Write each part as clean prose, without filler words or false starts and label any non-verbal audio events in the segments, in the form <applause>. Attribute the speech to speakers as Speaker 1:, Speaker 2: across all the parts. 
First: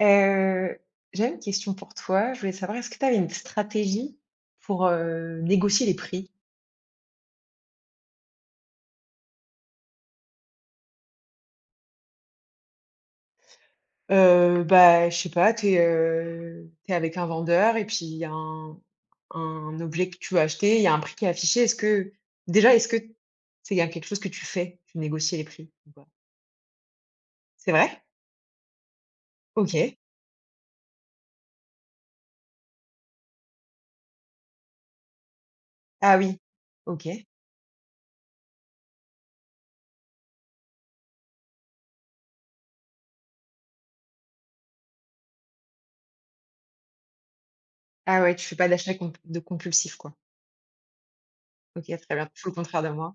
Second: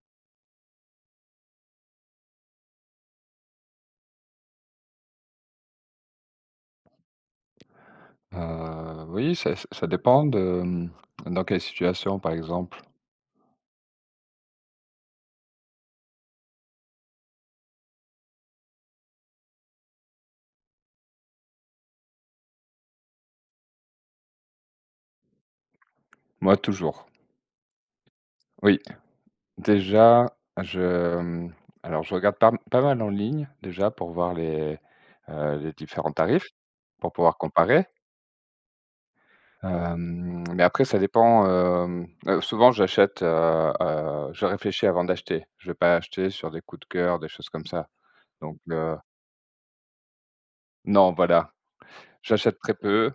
Speaker 1: Heu, J'avais une question pour toi. Je voulais savoir, est-ce que tu avais une stratégie pour, négocier les prix?
Speaker 2: Oui, ça dépend de, mmh, dans quelle situation, par exemple?
Speaker 1: Bah, je sais pas, avec un vendeur et puis il y a un objet que tu veux acheter, il y a un prix qui est affiché. Est-ce que c'est y a quelque chose que tu fais? Tu négocies les prix ou pas?
Speaker 2: Moi, toujours.
Speaker 1: C'est vrai?
Speaker 2: Oui,
Speaker 1: OK.
Speaker 2: déjà, je, mmh, alors je regarde pas mal en ligne, déjà, pour voir les différents
Speaker 1: Ah oui.
Speaker 2: tarifs,
Speaker 1: OK.
Speaker 2: pour pouvoir comparer. Mais après ça dépend, souvent je réfléchis avant d'acheter. Je vais pas acheter sur des coups de cœur, des choses comme ça.
Speaker 1: Ah ouais, tu fais
Speaker 2: Donc,
Speaker 1: pas d'achat comp de compulsif, quoi.
Speaker 2: non, voilà,
Speaker 1: OK, très bien. Tout le
Speaker 2: j'achète très
Speaker 1: contraire de
Speaker 2: peu.
Speaker 1: moi.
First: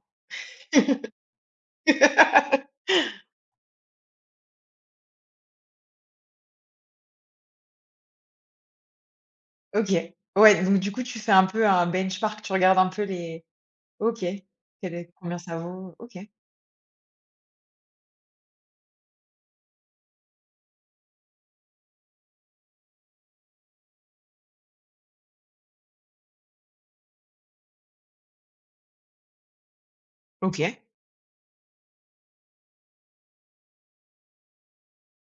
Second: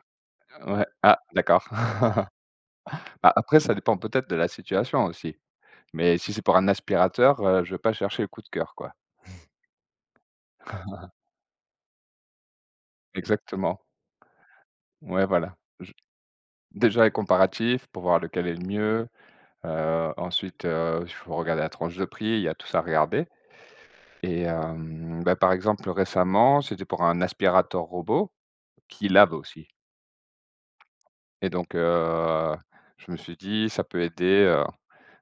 Speaker 2: Ouais. Ah, d'accord. <laughs>
Speaker 1: <laughs>
Speaker 2: Bah, après ça dépend peut-être de la situation aussi. Mais si c'est pour un aspirateur, je vais pas chercher le coup de cœur, quoi.
Speaker 1: OK. Ouais, donc du coup, tu fais un peu un benchmark, tu regardes un peu les
Speaker 2: Exactement.
Speaker 1: OK, quel est
Speaker 2: Ouais,
Speaker 1: combien
Speaker 2: voilà.
Speaker 1: ça
Speaker 2: Je
Speaker 1: vaut? OK,
Speaker 2: Déjà les comparatifs pour voir lequel est le mieux, ensuite, il faut regarder la tranche de prix, il y a tout ça à regarder et bah, par exemple, récemment, c'était pour un aspirateur robot qui lave aussi
Speaker 1: OK.
Speaker 2: et donc je me suis dit: «Ça peut aider,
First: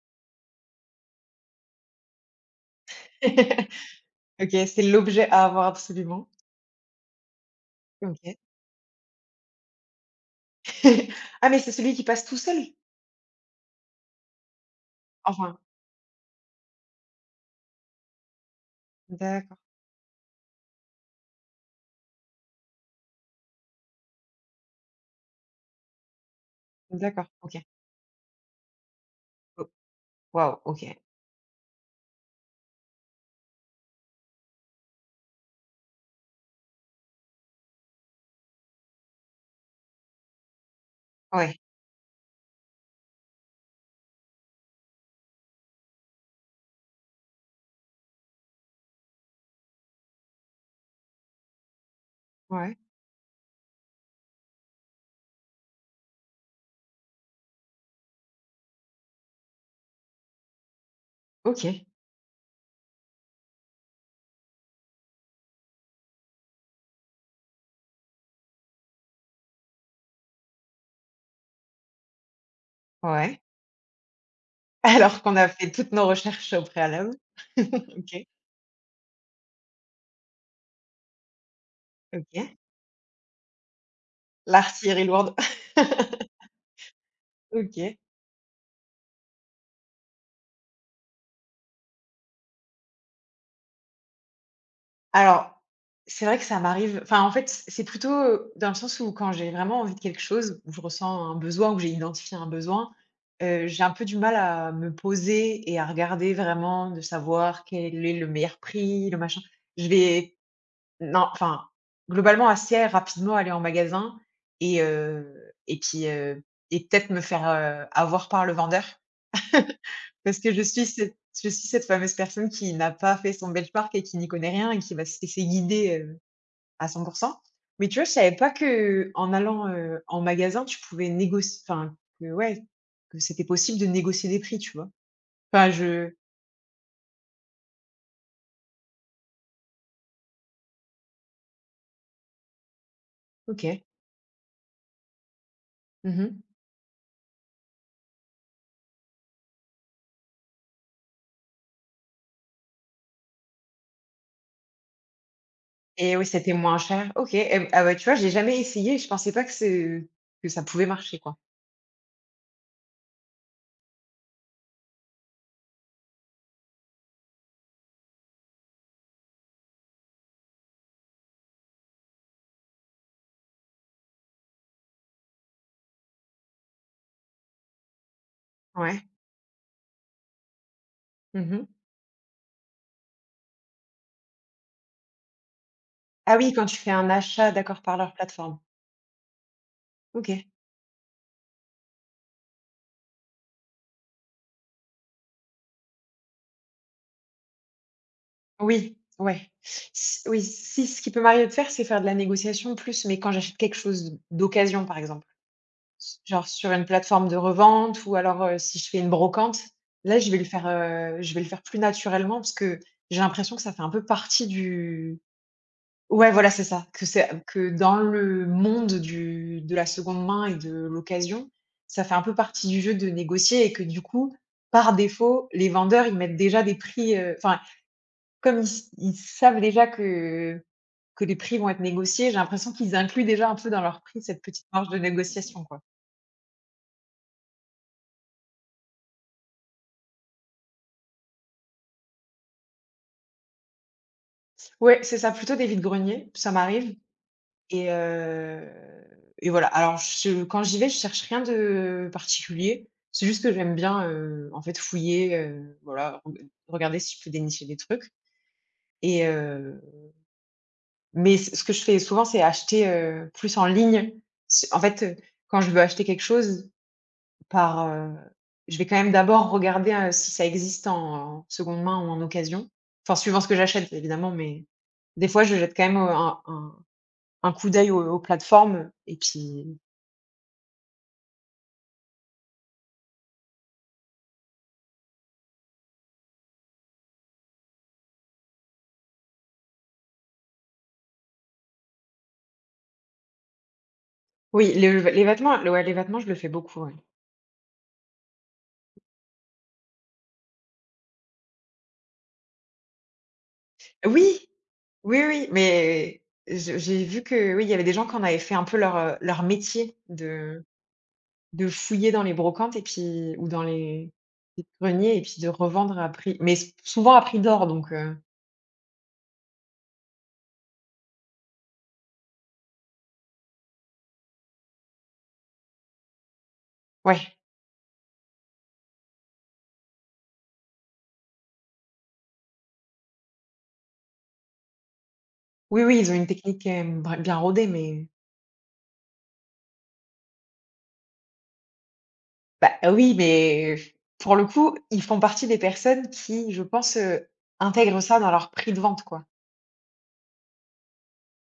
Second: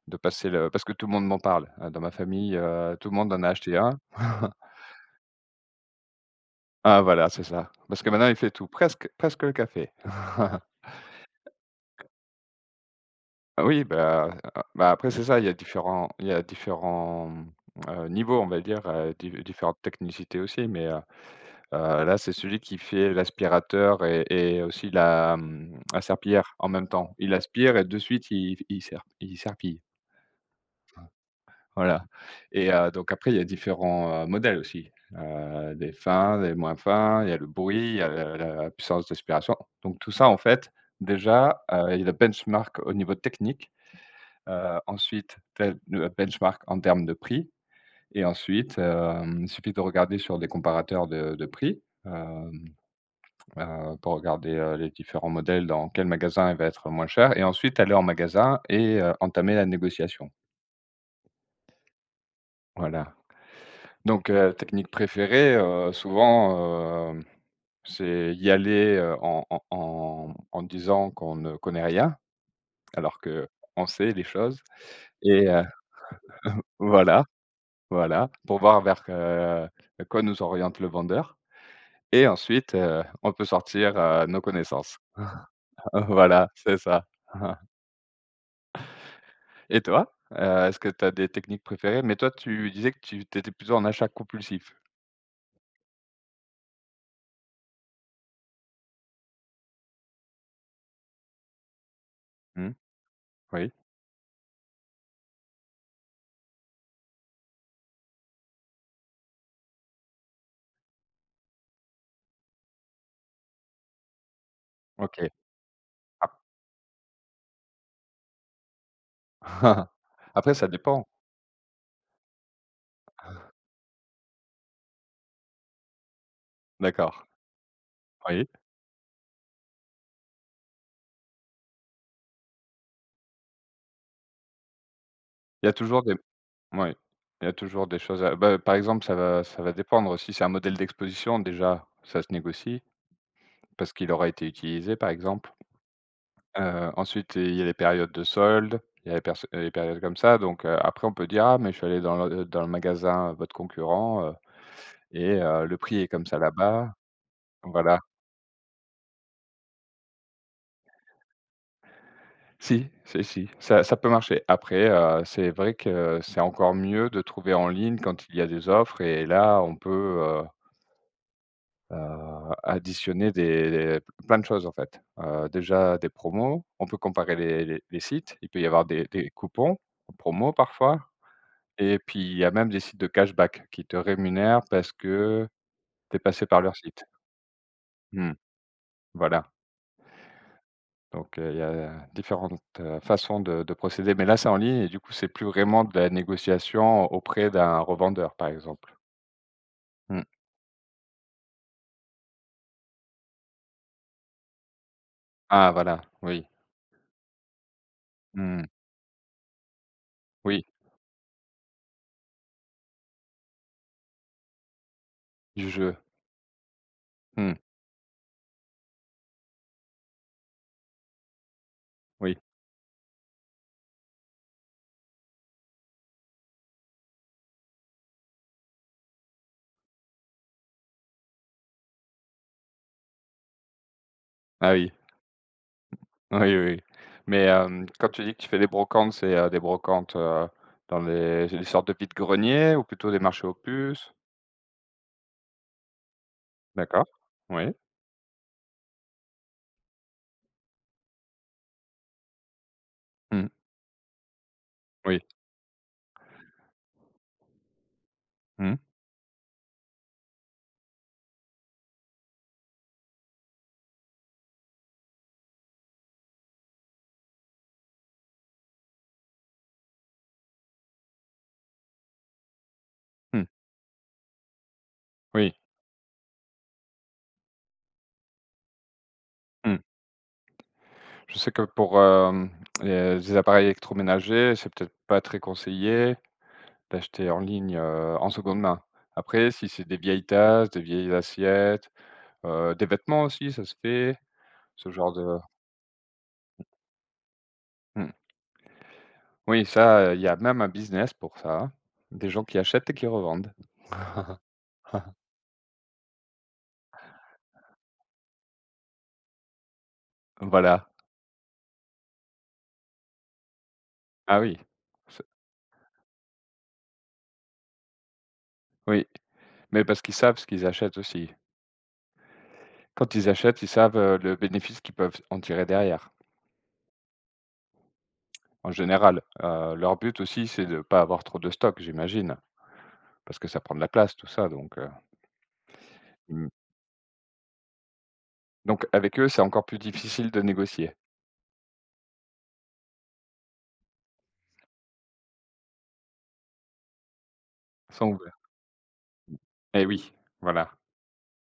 Speaker 2: de passer le» parce que tout le monde m'en parle, dans ma famille, tout le monde en a acheté
Speaker 1: <laughs>
Speaker 2: un.
Speaker 1: OK,
Speaker 2: <laughs>
Speaker 1: c'est l'objet à avoir absolument.
Speaker 2: Ah voilà, c'est ça. Parce que maintenant il
Speaker 1: OK.
Speaker 2: fait tout, presque presque le café. <laughs>
Speaker 1: <laughs> Ah, mais c'est celui qui passe tout seul?
Speaker 2: Ah oui, bah, après c'est ça, il y a
Speaker 1: Enfin,
Speaker 2: différents il y a différents, mmh, niveaux on va dire, di
Speaker 1: d'accord,
Speaker 2: différentes technicités aussi mais, là c'est celui qui fait l'aspirateur et aussi la serpillière en même temps.
Speaker 1: d'accord,
Speaker 2: Il
Speaker 1: OK.
Speaker 2: aspire et de suite il
Speaker 1: O
Speaker 2: serpille,
Speaker 1: waouh, OK.
Speaker 2: voilà et donc après il y a différents, modèles aussi, des fins, des moins fins, il y a le bruit, il y a la puissance d'aspiration. Donc tout ça en fait
Speaker 1: Ouais,
Speaker 2: déjà, il y a le benchmark au niveau technique. Ensuite, tel le benchmark en termes de prix et ensuite, il suffit de regarder sur des comparateurs de prix,
Speaker 1: ouais,
Speaker 2: pour regarder, les différents modèles dans quel magasin il va être moins cher et ensuite aller en magasin et entamer la négociation.
Speaker 1: OK,
Speaker 2: Voilà. Donc technique préférée, souvent, c'est y aller, en disant qu'on ne connaît rien alors
Speaker 1: ouais.
Speaker 2: que on sait les choses
Speaker 1: <laughs> Alors qu'on
Speaker 2: et
Speaker 1: a fait toutes nos recherches au préalable.
Speaker 2: voilà.
Speaker 1: <laughs> OK,
Speaker 2: Voilà, pour voir vers, quoi nous oriente le vendeur et
Speaker 1: OK.
Speaker 2: ensuite, on peut sortir, nos connaissances.
Speaker 1: L'artillerie lourde.
Speaker 2: <laughs>
Speaker 1: <laughs>
Speaker 2: Voilà, c'est ça. <laughs>
Speaker 1: OK.
Speaker 2: Et toi? Est-ce que tu as des techniques préférées? Mais toi, tu disais que tu étais plutôt en achat compulsif?
Speaker 1: Alors, c'est vrai que ça m'arrive enfin, en fait, c'est plutôt, dans le sens où quand j'ai vraiment envie de quelque chose, où je ressens un besoin, où j'ai identifié un
Speaker 2: Mmh,
Speaker 1: besoin,
Speaker 2: oui,
Speaker 1: j'ai un peu du mal à me poser et à regarder vraiment, de savoir quel est le meilleur prix, le machin. Je vais non, enfin, globalement, assez rapidement aller en magasin et
Speaker 2: OK.
Speaker 1: heu et puis, et peut-être me faire, avoir par le vendeur. <laughs>
Speaker 2: <laughs>
Speaker 1: Parce que
Speaker 2: Après
Speaker 1: je
Speaker 2: ça
Speaker 1: suis
Speaker 2: dépend.
Speaker 1: cette je suis cette fameuse personne qui n'a pas fait son benchmark et qui n'y connaît rien et qui va se laisser guider, à 100.
Speaker 2: D'accord,
Speaker 1: Mais tu vois, je savais
Speaker 2: oui.
Speaker 1: pas que en allant, en magasin, tu pouvais négocier. Enfin, que ouais, que c'était possible de négocier des prix, tu vois?
Speaker 2: Il y
Speaker 1: Enfin,
Speaker 2: a toujours
Speaker 1: je
Speaker 2: des Oui, il y a toujours des choses à bah, par exemple, ça va dépendre. Si c'est un modèle d'exposition déjà, ça se négocie
Speaker 1: OK.
Speaker 2: parce qu'il aura été utilisé, par exemple.
Speaker 1: Mmh.
Speaker 2: Ensuite, il y a les périodes de soldes, il y a les périodes comme ça, donc après on peut dire: «Ah mais je suis allé dans le magasin, votre concurrent, et le prix est
Speaker 1: Et oui,
Speaker 2: comme ça
Speaker 1: c'était moins
Speaker 2: là-bas».
Speaker 1: cher. OK. Et ah, bah,
Speaker 2: Voilà.
Speaker 1: tu vois, j'ai jamais essayé. Je pensais pas que ça pouvait marcher, quoi.
Speaker 2: Si, si, si, ça peut marcher. Après, c'est vrai que c'est encore mieux de trouver en ligne quand il y a des offres et là on peut, heu, additionner plein de choses en fait. Déjà des promos, on peut comparer les sites, il peut y avoir
Speaker 1: Ouais.
Speaker 2: des coupons, promos parfois.
Speaker 1: Mmh.
Speaker 2: Et puis, il y a même des sites de cashback qui te rémunèrent parce que tu es
Speaker 1: Ah
Speaker 2: passé
Speaker 1: oui,
Speaker 2: par
Speaker 1: quand tu
Speaker 2: leur
Speaker 1: fais
Speaker 2: site.
Speaker 1: un achat d'accord, par leur
Speaker 2: Mmh,
Speaker 1: plateforme.
Speaker 2: voilà,
Speaker 1: OK.
Speaker 2: donc il y a différentes, façons de procéder, mais là, c'est en ligne et du coup, c'est plus vraiment de la négociation auprès d'un revendeur, par exemple.
Speaker 1: Oui, ouais. S
Speaker 2: Mmh.
Speaker 1: Oui, si ce qui peut m'arriver de faire, c'est faire de la négociation plus, mais quand j'achète quelque chose d'occasion, par exemple,
Speaker 2: Ah voilà,
Speaker 1: s genre
Speaker 2: oui.
Speaker 1: sur une plateforme de revente ou alors,
Speaker 2: Mmh.
Speaker 1: si je fais une brocante, là,
Speaker 2: Oui,
Speaker 1: je vais le faire plus naturellement parce que j'ai l'impression que ça fait un peu partie du
Speaker 2: du jeu.
Speaker 1: ouais, voilà, c'est ça,
Speaker 2: Mmh.
Speaker 1: que dans le monde du de la seconde main et de l'occasion, ça fait un peu
Speaker 2: Oui.
Speaker 1: partie du jeu de négocier et que du coup, par défaut, les vendeurs, ils mettent déjà des prix, comme ils savent déjà que les prix vont être négociés, j'ai l'impression qu'ils incluent déjà un peu dans leur prix cette petite
Speaker 2: Ah
Speaker 1: marge
Speaker 2: oui.
Speaker 1: de
Speaker 2: <laughs>
Speaker 1: négociation, quoi.
Speaker 2: Oui, oui, oui. Mais quand tu dis que tu fais des brocantes, c'est, des brocantes, dans les des sortes de vide-greniers ou plutôt des marchés aux puces?
Speaker 1: Ouais, c'est ça, plutôt des vide-greniers, ça m'arrive
Speaker 2: D'accord. Oui.
Speaker 1: et heu et voilà. Alors je Quand j'y vais, je cherche rien de particulier. C'est juste
Speaker 2: Mmh.
Speaker 1: que j'aime bien, en fait
Speaker 2: Oui.
Speaker 1: fouiller, voilà, regarder si je peux dénicher des trucs
Speaker 2: Mmh.
Speaker 1: et heu mais ce que je fais souvent, c'est acheter, plus en ligne. C en fait, heu, Quand je veux acheter quelque chose Par, heu, je vais quand même d'abord regarder, si ça existe en seconde main ou en occasion. Enfin, suivant ce
Speaker 2: Mmh.
Speaker 1: que j'achète évidemment, mais des fois, je
Speaker 2: Oui,
Speaker 1: jette quand même, un coup d'œil aux plateformes et puis
Speaker 2: mmh. Je sais que pour, les appareils électroménagers, c'est peut-être pas très conseillé d'acheter en ligne, en seconde main. Après, si c'est des vieilles tasses, des vieilles assiettes, des vêtements aussi, ça se fait,
Speaker 1: oui,
Speaker 2: ce genre
Speaker 1: les
Speaker 2: de
Speaker 1: vêtements, ouais, les vêtements, je le fais beaucoup, ouais.
Speaker 2: mmh. Oui, ça, il y a même un business pour ça, hein. Des gens qui achètent et qui revendent.
Speaker 1: Oui! Oui, oui, mais je j'ai vu que oui, il y avait des gens qui en avaient fait un peu leur, leur métier
Speaker 2: Voilà.
Speaker 1: de fouiller dans les brocantes et puis ou dans
Speaker 2: Ah oui.
Speaker 1: les greniers et
Speaker 2: C'est
Speaker 1: puis de revendre à prix mais s souvent à prix d'or donc
Speaker 2: Oui, mais parce qu'ils savent ce qu'ils achètent aussi. Quand ils achètent, ils savent, le bénéfice qu'ils peuvent en tirer derrière.
Speaker 1: ouais.
Speaker 2: En général, leur but aussi, c'est de pas avoir trop de stock, j'imagine? Parce que ça prend de la place tout ça
Speaker 1: Oui, oui, ils ont une
Speaker 2: mmh,
Speaker 1: technique quand même br bien rodée, mais
Speaker 2: donc avec eux, c'est encore plus difficile de négocier?
Speaker 1: bah, ah oui, mais pour le coup, ils font partie des personnes qui, je pense, intègrent
Speaker 2: Sans
Speaker 1: ça dans
Speaker 2: ouvert
Speaker 1: leur prix de vente, quoi.
Speaker 2: Eh oui, voilà.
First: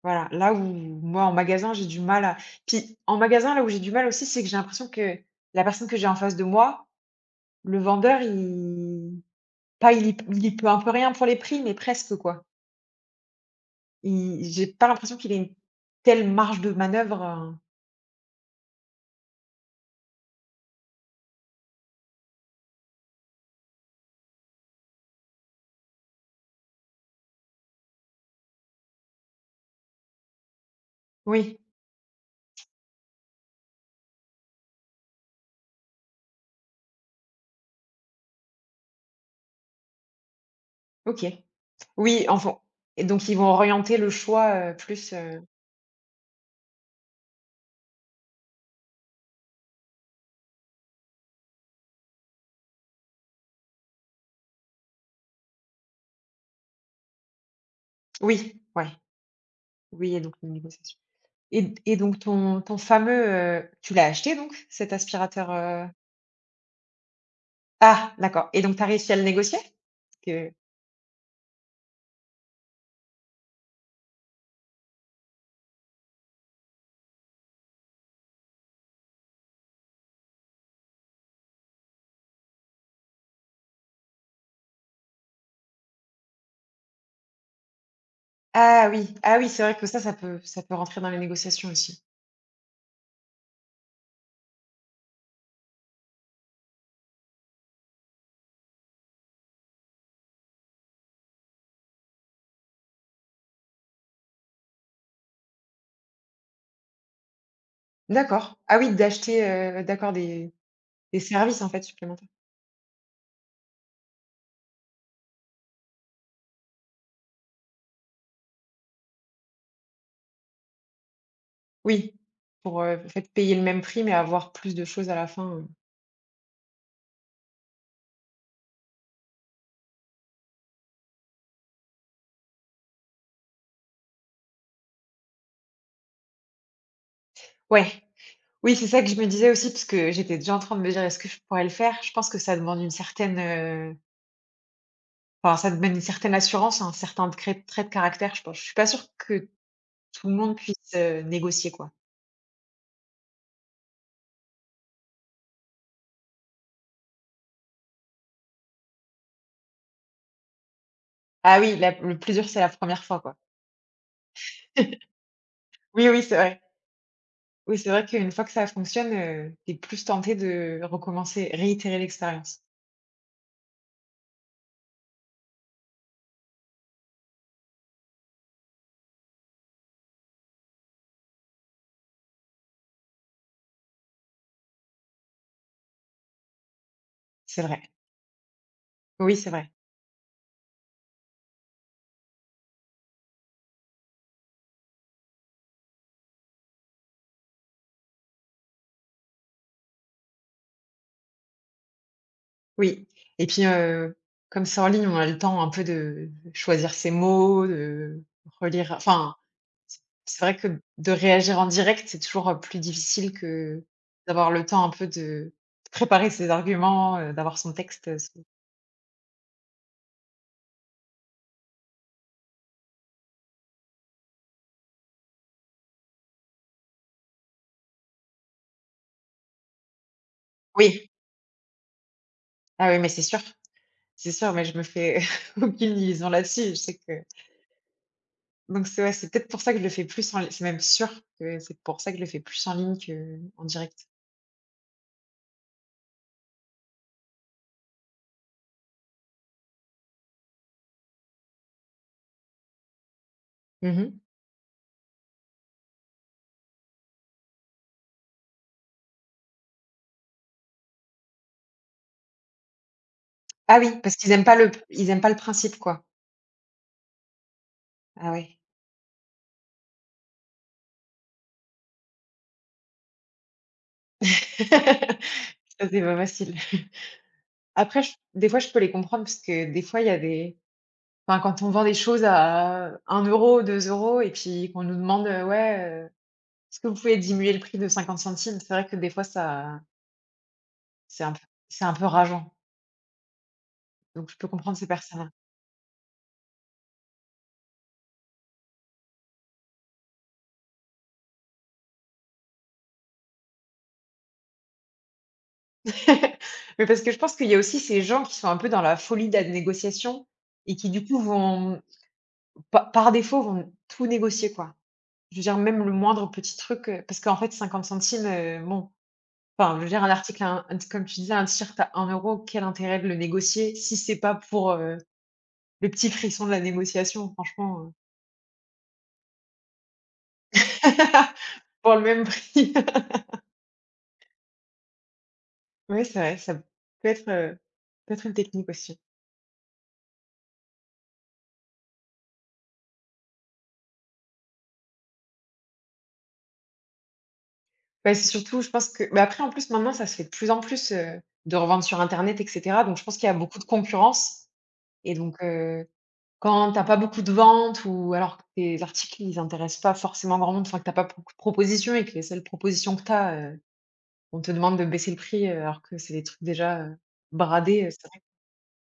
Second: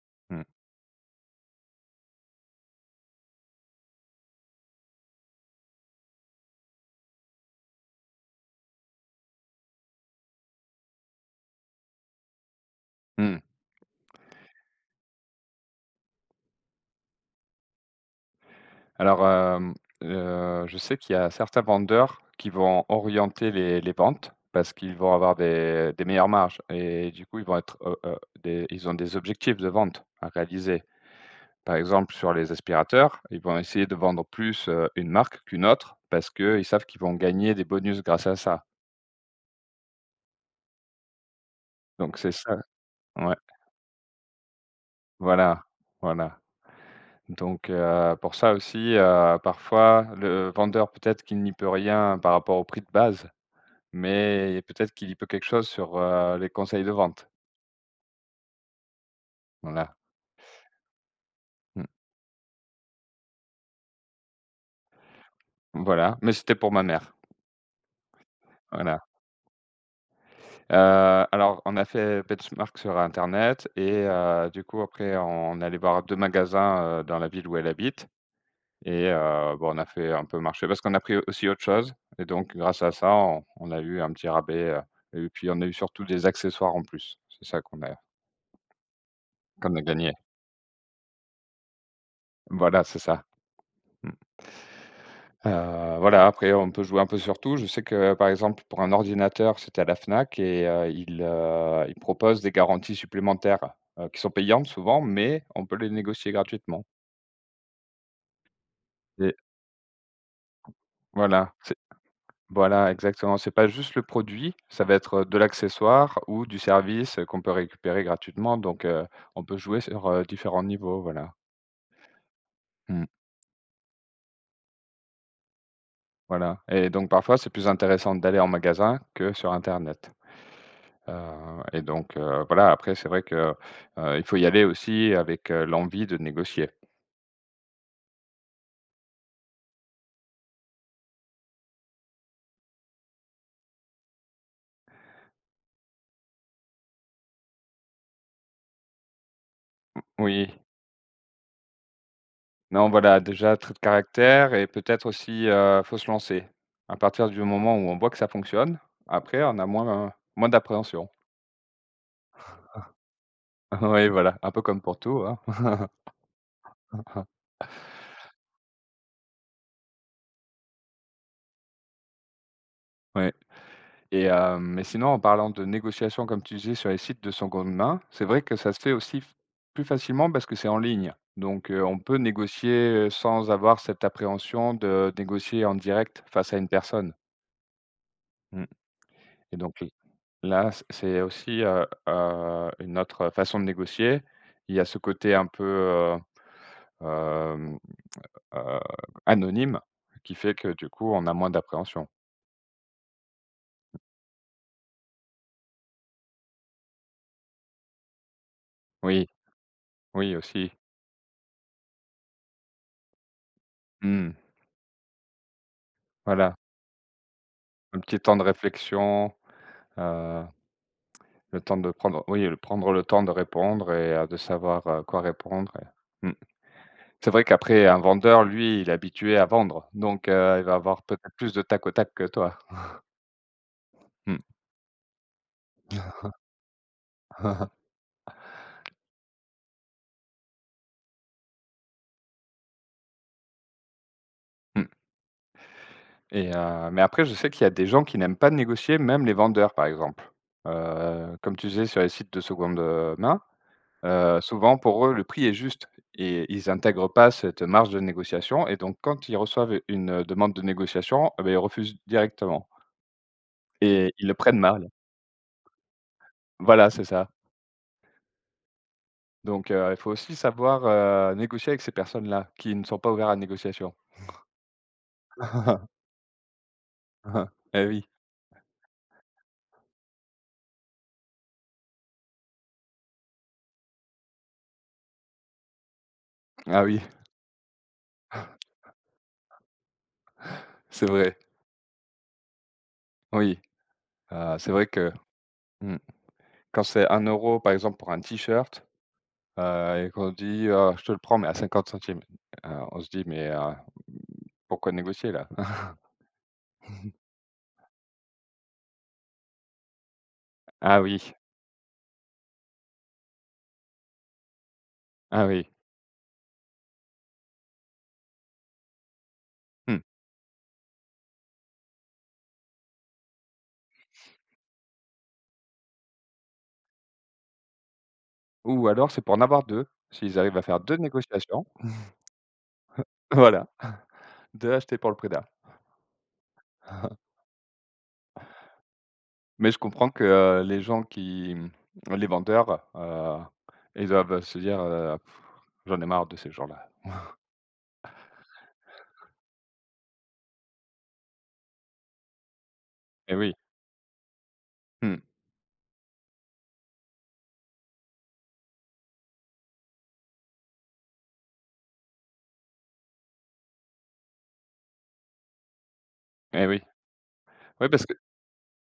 Speaker 1: Voilà,
Speaker 2: Mmh.
Speaker 1: là où moi, en magasin, j'ai du mal à puis en magasin, là où j'ai du mal aussi, c'est que j'ai l'impression que la personne que j'ai en face de moi, le vendeur, il pas il y peut un peu rien pour les prix, mais presque, quoi.
Speaker 2: Mmh.
Speaker 1: Il J'ai pas l'impression qu'il ait une telle marge de manœuvre,
Speaker 2: Alors, je sais qu'il y a certains vendeurs qui vont orienter les ventes parce qu'ils vont avoir des meilleures marges et du coup, ils vont être, des ils ont des objectifs de vente à réaliser.
Speaker 1: oui,
Speaker 2: Par exemple, sur les aspirateurs, ils vont essayer de vendre plus, une marque qu'une autre parce qu'ils savent qu'ils vont gagner des bonus grâce à ça.
Speaker 1: OK.
Speaker 2: Donc
Speaker 1: Oui,
Speaker 2: c'est ça,
Speaker 1: enfin et donc
Speaker 2: ouais,
Speaker 1: ils vont orienter le choix, plus, heu.
Speaker 2: voilà, voilà. Donc pour ça aussi, parfois le vendeur peut-être qu'il n'y peut rien par rapport au prix de base, mais peut-être qu'il y peut quelque chose sur, les conseils de vente.
Speaker 1: Oui, ouais,
Speaker 2: Voilà.
Speaker 1: oui et donc une négociation
Speaker 2: Mmh.
Speaker 1: et donc ton fameux, tu l'as acheté donc cet aspirateur, heu?
Speaker 2: Voilà, mais c'était pour ma mère.
Speaker 1: Ah d'accord et donc tu as
Speaker 2: Voilà.
Speaker 1: réussi à le négocier? Que
Speaker 2: Heu, alors on a fait benchmark sur internet et du coup après on allait voir 2 magasins, dans la ville où elle habite et bon on a fait un peu marcher parce qu'on a pris aussi autre chose et donc grâce à ça on a eu un petit rabais, et puis on a eu surtout des accessoires en plus. C'est ça qu'on a
Speaker 1: ah oui, ah oui, c'est vrai
Speaker 2: qu'on a
Speaker 1: que ça,
Speaker 2: gagné.
Speaker 1: ça peut rentrer dans les négociations aussi.
Speaker 2: Voilà, c'est ça. Mmh. Heu, voilà, après on peut jouer un peu sur tout. Je sais que, par exemple, pour un ordinateur, c'était à la Fnac et ils proposent des garanties supplémentaires, qui sont payantes souvent, mais on peut les négocier gratuitement
Speaker 1: D'accord. Ah oui,
Speaker 2: et
Speaker 1: d'acheter, d'accord des
Speaker 2: voilà,
Speaker 1: services en
Speaker 2: c'est
Speaker 1: fait supplémentaires.
Speaker 2: voilà, exactement. C'est pas juste le produit, ça va être, de l'accessoire ou du service, qu'on peut récupérer gratuitement donc on peut jouer sur, différents niveaux, voilà.
Speaker 1: Oui, pour,
Speaker 2: Mmh,
Speaker 1: en fait payer le même prix mais avoir plus de choses à la fin.
Speaker 2: voilà et donc parfois, c'est plus intéressant d'aller en magasin que sur internet. Et donc voilà, après c'est vrai que, il faut y aller aussi avec, l'envie de négocier.
Speaker 1: Ouais, oui c'est ça que je me disais aussi parce que j'étais déjà en train de me dire: «Est-ce que je pourrais le faire?» Je pense que ça demande une certaine, heu. Enfin, ça te donne une certaine assurance, un certain cré trait de caractère, je pense. Je suis pas sûre que tout le
Speaker 2: Oui.
Speaker 1: monde puisse, négocier, quoi.
Speaker 2: Non, voilà, déjà trait de caractère et peut-être aussi, faut se lancer. À partir du moment où on voit que ça fonctionne, après on a moins d'appréhension.
Speaker 1: Ah oui, la le plus dur, c'est la première fois, quoi.
Speaker 2: <laughs> Oui, voilà, un peu comme pour tout, hein.
Speaker 1: Oui, oui, c'est vrai.
Speaker 2: <laughs>
Speaker 1: Oui, c'est vrai qu'une fois que ça fonctionne, tu plus tenté de recommencer, réitérer l'expérience.
Speaker 2: Ouais. Et sinon, en parlant de négociation, comme tu disais, sur les sites de seconde main, c'est vrai que ça se fait aussi f plus facilement parce que c'est en ligne. Donc on peut négocier, sans avoir cette appréhension de négocier en direct face à une personne.
Speaker 1: C'est vrai.
Speaker 2: Mmh.
Speaker 1: Oui, c'est
Speaker 2: Et
Speaker 1: vrai.
Speaker 2: donc l là, c'est aussi, une autre façon de négocier. Il y a ce côté un peu, hem, heu, anonyme qui fait que du coup, on a moins d'appréhension.
Speaker 1: Oui et puis, comme c'est en ligne, on a le temps un peu de choisir ses mots, de relire
Speaker 2: Oui,
Speaker 1: enfin C
Speaker 2: oui
Speaker 1: c'est vrai
Speaker 2: aussi.
Speaker 1: que de réagir en direct, c'est toujours, plus difficile que
Speaker 2: Mmh.
Speaker 1: d'avoir le temps un peu de préparer ses
Speaker 2: Voilà,
Speaker 1: arguments, d'avoir son
Speaker 2: un
Speaker 1: texte,
Speaker 2: petit temps
Speaker 1: sous
Speaker 2: de réflexion, heu le temps de prendre, oui, le prendre le temps de répondre et de savoir, quoi répondre et mmh. C'est vrai qu'après un vendeur, lui, il est habitué à vendre, donc il va avoir
Speaker 1: oui,
Speaker 2: peut-être plus de tac au tac que toi.
Speaker 1: ah oui, mais c'est
Speaker 2: Mmh.
Speaker 1: sûr, mais je me fais <laughs> aucune illusion là-dessus. Je sais que
Speaker 2: Mmh.
Speaker 1: donc c'est ouais, c'est peut-être pour ça que je le fais plus en li c'est même sûr que c'est pour ça que je le fais plus en ligne que en direct.
Speaker 2: <laughs> Mais après je sais qu'il y a des gens qui n'aiment pas négocier, même les vendeurs, par exemple. Comme tu disais sur les sites de seconde, main,
Speaker 1: Mmh.
Speaker 2: souvent pour eux, le prix est juste et ils intègrent pas cette marge de négociation et donc quand ils reçoivent une, demande de négociation, eh beh, ils refusent directement
Speaker 1: Ah oui,
Speaker 2: et
Speaker 1: parce
Speaker 2: ils
Speaker 1: qu'ils
Speaker 2: le
Speaker 1: aiment pas
Speaker 2: prennent
Speaker 1: le
Speaker 2: mal.
Speaker 1: ils aiment pas le principe, quoi?
Speaker 2: Voilà, c'est ça.
Speaker 1: Ah ouais.
Speaker 2: Donc il faut aussi savoir, négocier avec ces personnes-là, qui ne sont pas ouverts à la négociation.
Speaker 1: <laughs> Ça, c'est
Speaker 2: <laughs>
Speaker 1: pas facile.
Speaker 2: Eh
Speaker 1: Après,
Speaker 2: oui,
Speaker 1: j des fois, je peux les comprendre parce que des fois, il y a des Enfin, quand on vend des choses à un euro, 2 euros, et puis qu'on nous demande, «Ouais, est-ce
Speaker 2: ah
Speaker 1: que vous pouvez diminuer le prix de 50 centimes?» C'est vrai que des fois ça
Speaker 2: c'est
Speaker 1: c'est un
Speaker 2: vrai,
Speaker 1: peu c'est un peu rageant,
Speaker 2: oui,
Speaker 1: donc je peux
Speaker 2: c'est
Speaker 1: comprendre ces
Speaker 2: vrai que,
Speaker 1: personnes.
Speaker 2: mmh, quand c'est un euro, par exemple pour un t-shirt, et qu'on dit: Je te le prends mais à 50 centimes». On se dit: «Mais pourquoi négocier là?» <laughs>
Speaker 1: <laughs> Mais parce que je pense qu'il y a aussi ces gens qui sont un peu dans la folie de la négociation et qui
Speaker 2: Ah
Speaker 1: du coup
Speaker 2: oui,
Speaker 1: vont pa par défaut vont tout négocier, quoi. Je veux
Speaker 2: ah
Speaker 1: dire
Speaker 2: oui,
Speaker 1: même le moindre petit truc, parce qu'en fait 50 centimes, bon, enfin je veux
Speaker 2: mmh.
Speaker 1: dire un article à comme tu disais, un t-shirt à un euro, quel intérêt de le négocier si c'est pas pour, le petit frisson de la négociation, franchement,
Speaker 2: Ou alors c'est pour en avoir 2 s'ils arrivent à faire 2
Speaker 1: <laughs>
Speaker 2: négociations,
Speaker 1: pour le même prix.
Speaker 2: <laughs>
Speaker 1: <laughs>
Speaker 2: voilà, 2 achetés pour le prix d'un.
Speaker 1: Ouais, c'est vrai, ça être, heu, peut être une technique aussi.
Speaker 2: Mais je comprends que, les gens les vendeurs, ils doivent se dire: «J'en ai marre de ces gens-là».
Speaker 1: Bah, c'est surtout, je pense que mais après, en plus, maintenant, ça se fait de plus en plus, de revendre sur internet et cetera, donc je pense qu'il y a
Speaker 2: Eh oui,
Speaker 1: beaucoup de concurrence et
Speaker 2: mmh,
Speaker 1: donc quand t'as pas beaucoup de ventes ou alors que tes articles, ils intéressent pas forcément grand monde, enfin, que t'as pas beaucoup de propositions et que les seules propositions que t'as as, on te demande de baisser le prix, alors que c'est des trucs
Speaker 2: eh
Speaker 1: déjà,
Speaker 2: oui.
Speaker 1: bradés,
Speaker 2: Oui, parce
Speaker 1: c'est
Speaker 2: que
Speaker 1: vrai.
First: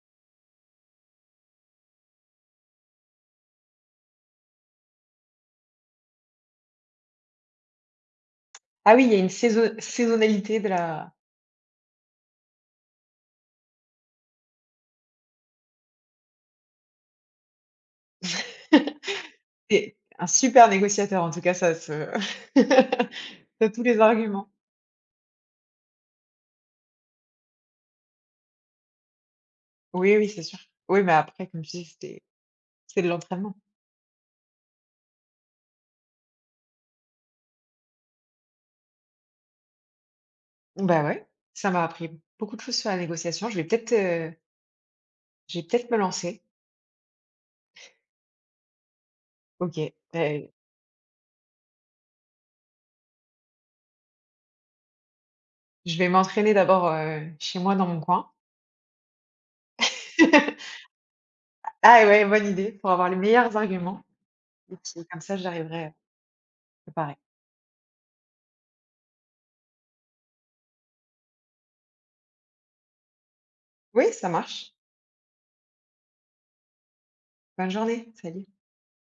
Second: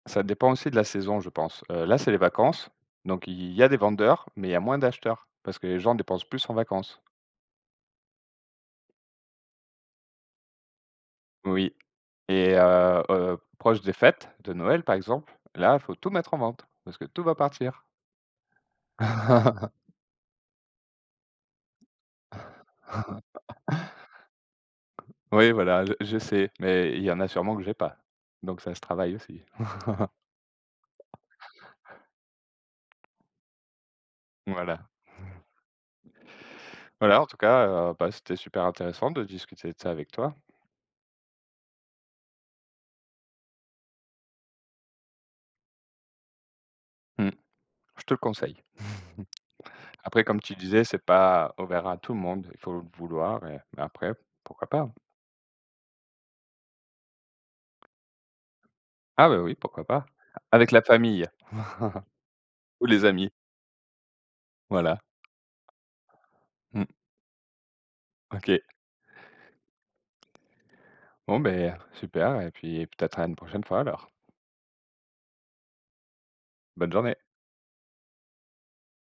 Speaker 2: ça dépend aussi de la saison, je pense. Là, c'est les vacances, donc il y a des vendeurs, mais il y a moins d'acheteurs parce que les gens dépensent plus en vacances.
Speaker 1: Ah oui, il y a une saisonnalité de la
Speaker 2: Oui et proche des fêtes de Noël, par exemple, là, il faut tout mettre en vente parce que tout va partir.
Speaker 1: <laughs>
Speaker 2: <laughs>
Speaker 1: C'est un super négociateur en tout cas ça se <laughs> tu tous les arguments.
Speaker 2: Oui, voilà, je sais, mais il y en a sûrement que j'ai pas, donc ça se travaille aussi. <laughs>
Speaker 1: Oui, oui, c'est sûr. Oui, mais après comme tu dis c'est de l'entraînement.
Speaker 2: Voilà. Voilà, en tout cas, bah, c'était super intéressant de discuter de ça avec toi.
Speaker 1: Bah, ouais, ça m'a appris beaucoup de choses sur la négociation. Je vais peut-être me lancer.
Speaker 2: Mmh, je te le conseille.
Speaker 1: OK,
Speaker 2: <laughs> Après, comme tu disais, c'est pas ouvert à tout le monde, il faut le vouloir mais après, pourquoi pas?
Speaker 1: je vais m'entraîner d'abord, chez moi dans mon coin.
Speaker 2: Ah bah, oui, pourquoi pas? Avec la
Speaker 1: <laughs>
Speaker 2: famille
Speaker 1: Ah ouais, bonne idée
Speaker 2: ou
Speaker 1: pour
Speaker 2: les
Speaker 1: avoir les
Speaker 2: amis,
Speaker 1: meilleurs arguments et
Speaker 2: voilà.
Speaker 1: puis comme ça j'arriverai,
Speaker 2: Mmh,
Speaker 1: préparée.
Speaker 2: OK. Bon, ben super et puis peut-être à une prochaine fois alors.
Speaker 1: Oui, ça marche.
Speaker 2: Bonne journée.
Speaker 1: Bonne journée, salut.